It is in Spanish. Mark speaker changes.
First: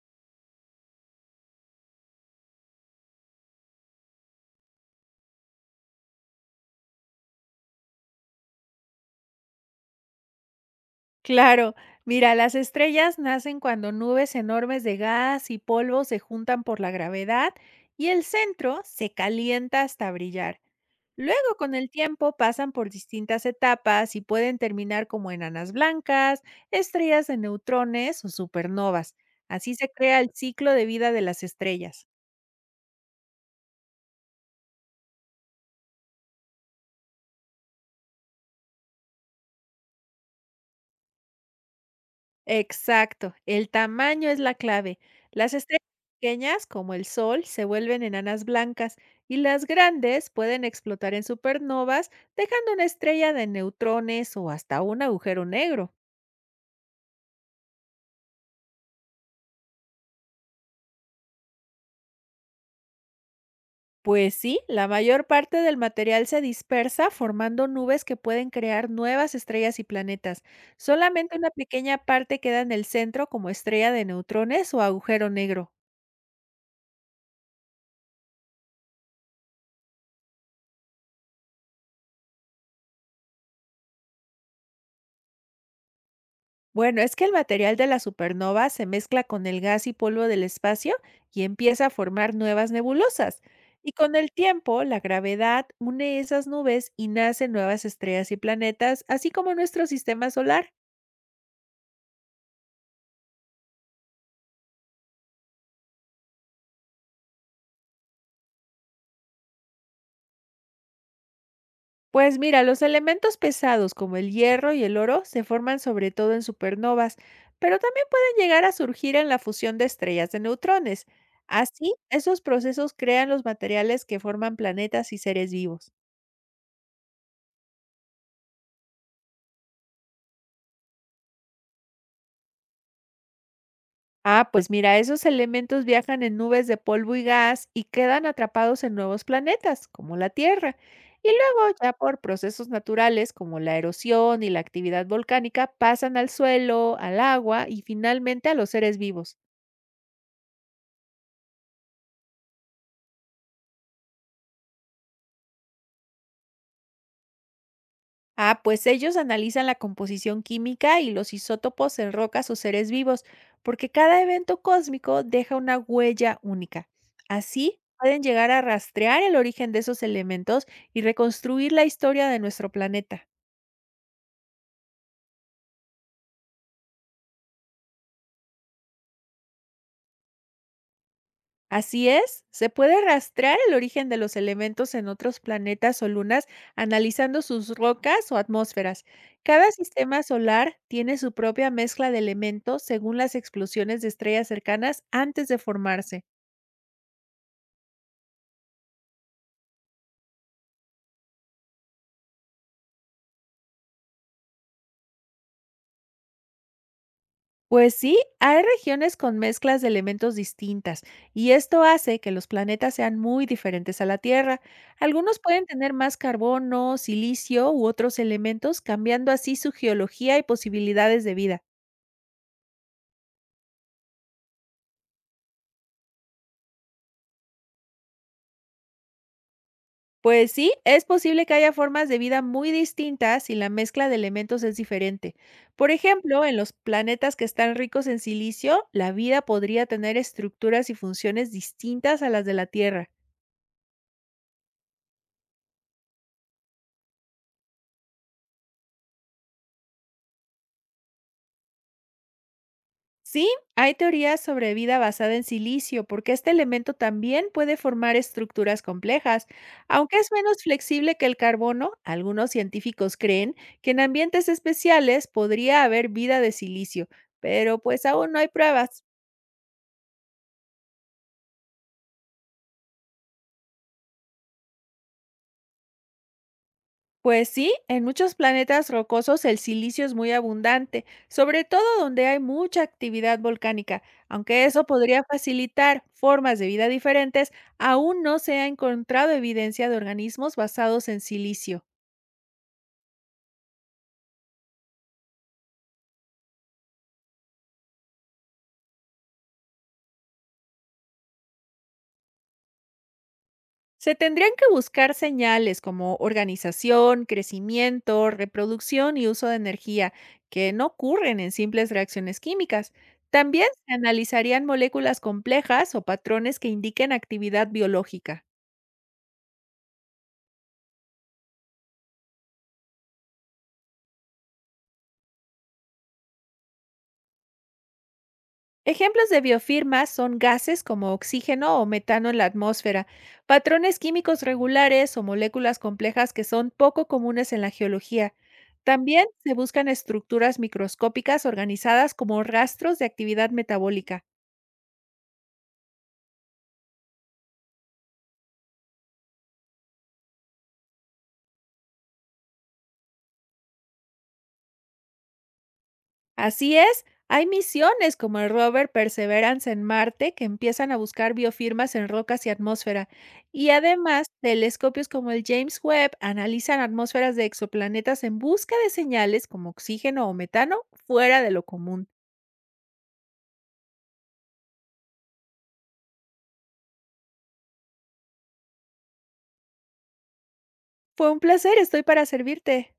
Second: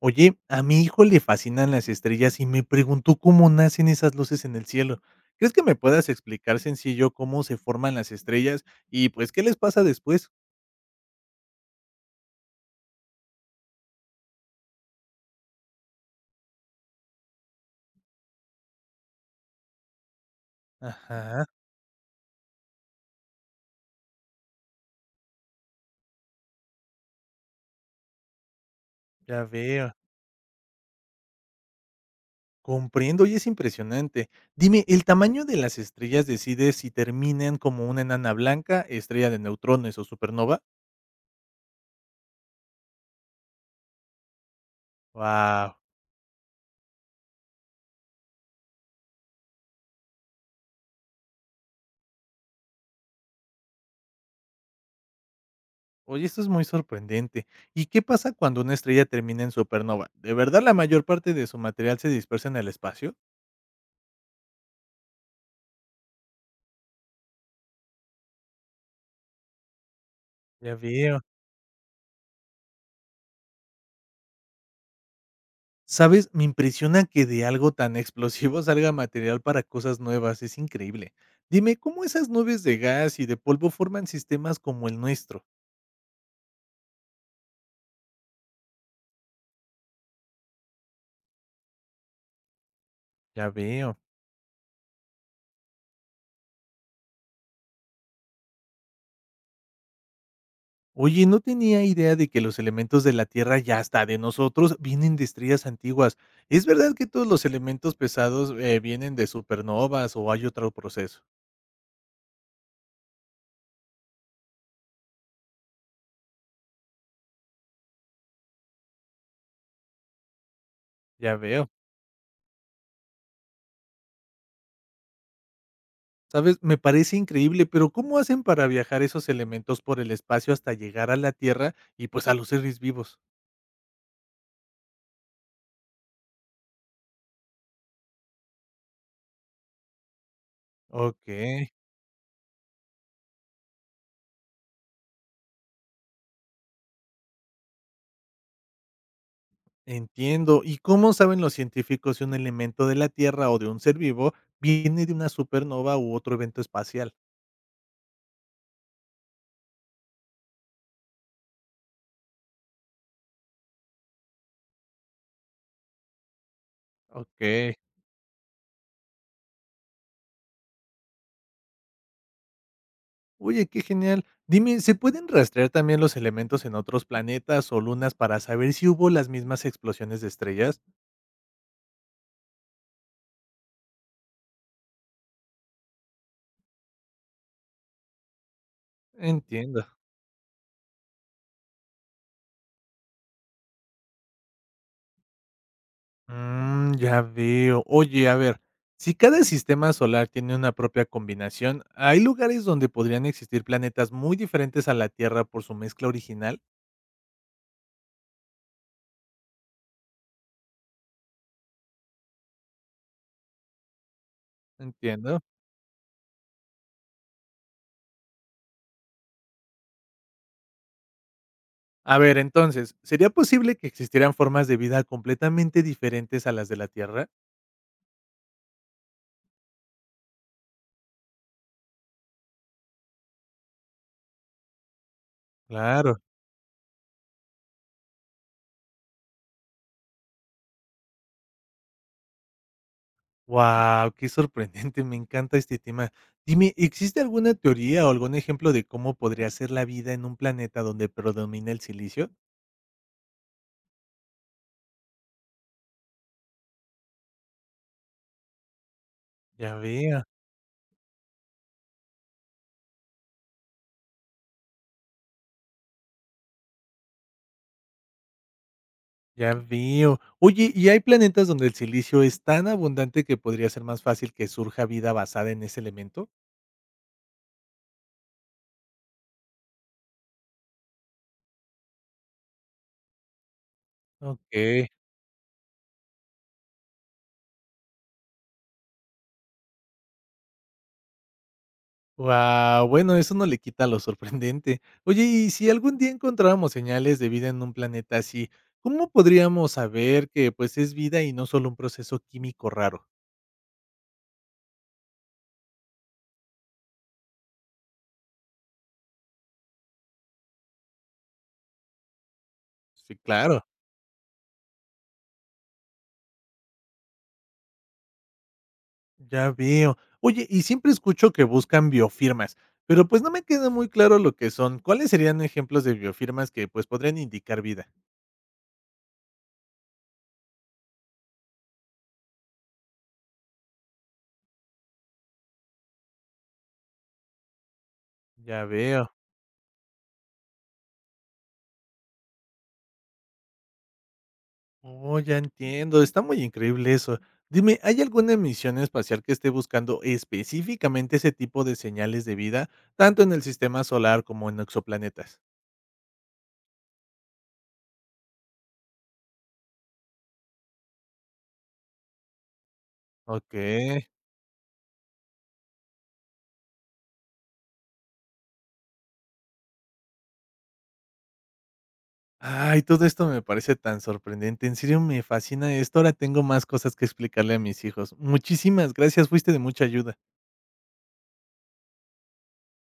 Speaker 1: Oye, a mi hijo le fascinan las estrellas y me preguntó cómo nacen esas luces en el cielo. ¿Crees que me puedas explicar sencillo cómo se forman las estrellas y pues qué les pasa después?
Speaker 2: Claro, mira, las estrellas nacen cuando nubes enormes de gas y polvo se juntan por la gravedad y el centro se calienta hasta brillar.
Speaker 1: Ajá,
Speaker 2: Luego, con el tiempo, pasan por distintas etapas y pueden terminar como enanas blancas, estrellas de neutrones o supernovas.
Speaker 1: ya
Speaker 2: Así se
Speaker 1: veo.
Speaker 2: crea el ciclo de vida de las estrellas.
Speaker 1: Comprendo y es impresionante. Dime, ¿el tamaño de las estrellas decide si terminan como una enana blanca, estrella de neutrones o supernova?
Speaker 2: Exacto, el tamaño es la clave. Las
Speaker 1: Wow.
Speaker 2: estrellas pequeñas, como el Sol, se vuelven enanas blancas y las grandes pueden explotar en supernovas, dejando una estrella de neutrones o hasta un agujero negro.
Speaker 1: Oye, esto es muy sorprendente. ¿Y qué pasa cuando una estrella termina en supernova? ¿De verdad la mayor parte de su material se dispersa en el espacio?
Speaker 2: Pues sí, la mayor parte del material se dispersa formando nubes que pueden crear nuevas estrellas y planetas.
Speaker 1: Ya veo.
Speaker 2: Solamente una pequeña parte queda en el centro como estrella de neutrones o agujero negro.
Speaker 1: ¿Sabes? Me impresiona que de algo tan explosivo salga material para cosas nuevas, es increíble. Dime, ¿cómo esas nubes de gas y de polvo forman sistemas como el nuestro?
Speaker 2: Bueno, es que el material de la supernova se mezcla con el gas y polvo del espacio y empieza a formar nuevas nebulosas.
Speaker 1: Ya
Speaker 2: Y
Speaker 1: veo.
Speaker 2: con el tiempo, la gravedad une esas nubes y nacen nuevas estrellas y planetas, así como nuestro sistema solar.
Speaker 1: Oye, no tenía idea de que los elementos de la Tierra y hasta de nosotros vienen de estrellas antiguas. ¿Es verdad que todos los elementos pesados vienen de supernovas o hay otro proceso?
Speaker 2: Pues mira, los elementos pesados como el hierro y el oro se forman sobre todo en supernovas, pero también pueden llegar a surgir en la fusión de estrellas de neutrones.
Speaker 1: Ya veo.
Speaker 2: Así, esos procesos crean los materiales que forman planetas y seres vivos.
Speaker 1: ¿Sabes? Me parece increíble, pero ¿cómo hacen para viajar esos elementos por el espacio hasta llegar a la Tierra y pues a los seres vivos?
Speaker 2: Ah, pues mira, esos elementos viajan en nubes de polvo y gas y quedan atrapados en nuevos planetas, como la Tierra. Y
Speaker 1: Ok.
Speaker 2: luego, ya por procesos naturales como la erosión y la actividad volcánica, pasan al suelo, al agua y finalmente a los seres vivos.
Speaker 1: Entiendo. ¿Y cómo saben los científicos si un elemento de la Tierra o de un ser vivo viene de una supernova u otro evento espacial?
Speaker 2: Ah, pues ellos analizan la composición química y los isótopos en rocas o seres vivos, porque cada evento cósmico deja una huella única.
Speaker 1: Ok.
Speaker 2: Así pueden llegar a rastrear el origen de esos elementos y reconstruir la historia de nuestro planeta.
Speaker 1: Oye, qué genial. Dime, ¿se pueden rastrear también los elementos en otros planetas o lunas para saber si hubo las mismas explosiones de estrellas?
Speaker 2: Así es, se puede rastrear el origen de los elementos en otros planetas o lunas analizando sus rocas o atmósferas. Cada
Speaker 1: Entiendo.
Speaker 2: sistema solar tiene su propia mezcla de elementos según las explosiones de estrellas cercanas antes de formarse.
Speaker 1: Mm, ya veo. Oye, a ver, si cada sistema solar tiene una propia combinación, ¿hay lugares donde podrían existir planetas muy diferentes a la Tierra por su mezcla original?
Speaker 2: Pues sí, hay regiones con mezclas de elementos distintas y esto hace que los planetas sean muy diferentes a la Tierra. Algunos
Speaker 1: Entiendo.
Speaker 2: pueden tener más carbono, silicio u otros elementos, cambiando así su geología y posibilidades de vida.
Speaker 1: A ver, entonces, ¿sería posible que existieran formas de vida completamente diferentes a las de la Tierra?
Speaker 2: Pues sí, es posible que haya formas de vida muy distintas si la mezcla de elementos es diferente. Por
Speaker 1: Claro.
Speaker 2: ejemplo, en los planetas que están ricos en silicio, la vida podría tener estructuras y funciones distintas a las de la Tierra.
Speaker 1: Wow, qué sorprendente, me encanta este tema. Dime, ¿existe alguna teoría o algún ejemplo de cómo podría ser la vida en un planeta donde predomina el silicio?
Speaker 2: Sí, hay teorías sobre vida basada en silicio, porque este elemento también puede formar estructuras complejas.
Speaker 1: Ya
Speaker 2: Aunque
Speaker 1: veo,
Speaker 2: es menos flexible que el carbono, algunos científicos creen que en ambientes especiales podría haber vida de silicio, pero pues aún no hay pruebas.
Speaker 1: ya veo. Oye, ¿y hay planetas donde el silicio es tan abundante que podría ser más fácil que surja vida basada en ese elemento?
Speaker 2: Pues sí, en muchos planetas rocosos el silicio es muy abundante, sobre todo donde hay mucha actividad volcánica. Aunque eso
Speaker 1: Ok.
Speaker 2: podría facilitar formas de vida diferentes, aún no se ha encontrado evidencia de organismos basados en silicio.
Speaker 1: Wow, bueno, eso no le quita lo sorprendente. Oye, y si algún día encontráramos señales de vida en un planeta así, ¿cómo podríamos saber que pues es vida y no solo un proceso químico raro?
Speaker 2: Se tendrían que buscar señales como organización, crecimiento, reproducción y uso de energía, que no ocurren en simples reacciones químicas.
Speaker 1: Sí, claro. Claro,
Speaker 2: También se analizarían moléculas complejas o patrones que indiquen actividad biológica.
Speaker 1: ya veo. Oye, y siempre escucho que buscan biofirmas, pero pues no me queda muy claro lo que son. ¿Cuáles serían ejemplos de biofirmas que pues podrían indicar vida?
Speaker 2: Ejemplos de biofirmas son gases como oxígeno o metano en la atmósfera, patrones químicos regulares o moléculas complejas que son poco comunes en la geología.
Speaker 1: Ya veo.
Speaker 2: También se buscan estructuras microscópicas organizadas como rastros de actividad metabólica.
Speaker 1: Oh, ya entiendo, está muy increíble eso. Dime, ¿hay alguna misión espacial que esté buscando específicamente ese tipo de señales de vida, tanto en el sistema solar como en exoplanetas?
Speaker 2: Así es, hay misiones como el rover Perseverance en Marte que empiezan a buscar biofirmas en rocas y atmósfera. Y
Speaker 1: Okey.
Speaker 2: además, telescopios como el James Webb analizan atmósferas de exoplanetas en busca de señales como oxígeno o metano fuera de lo común.
Speaker 1: Ay, todo esto me parece tan sorprendente, en serio me fascina esto, ahora tengo más cosas que explicarle a mis hijos. Muchísimas gracias, fuiste de mucha ayuda.
Speaker 2: Fue un placer, estoy para servirte.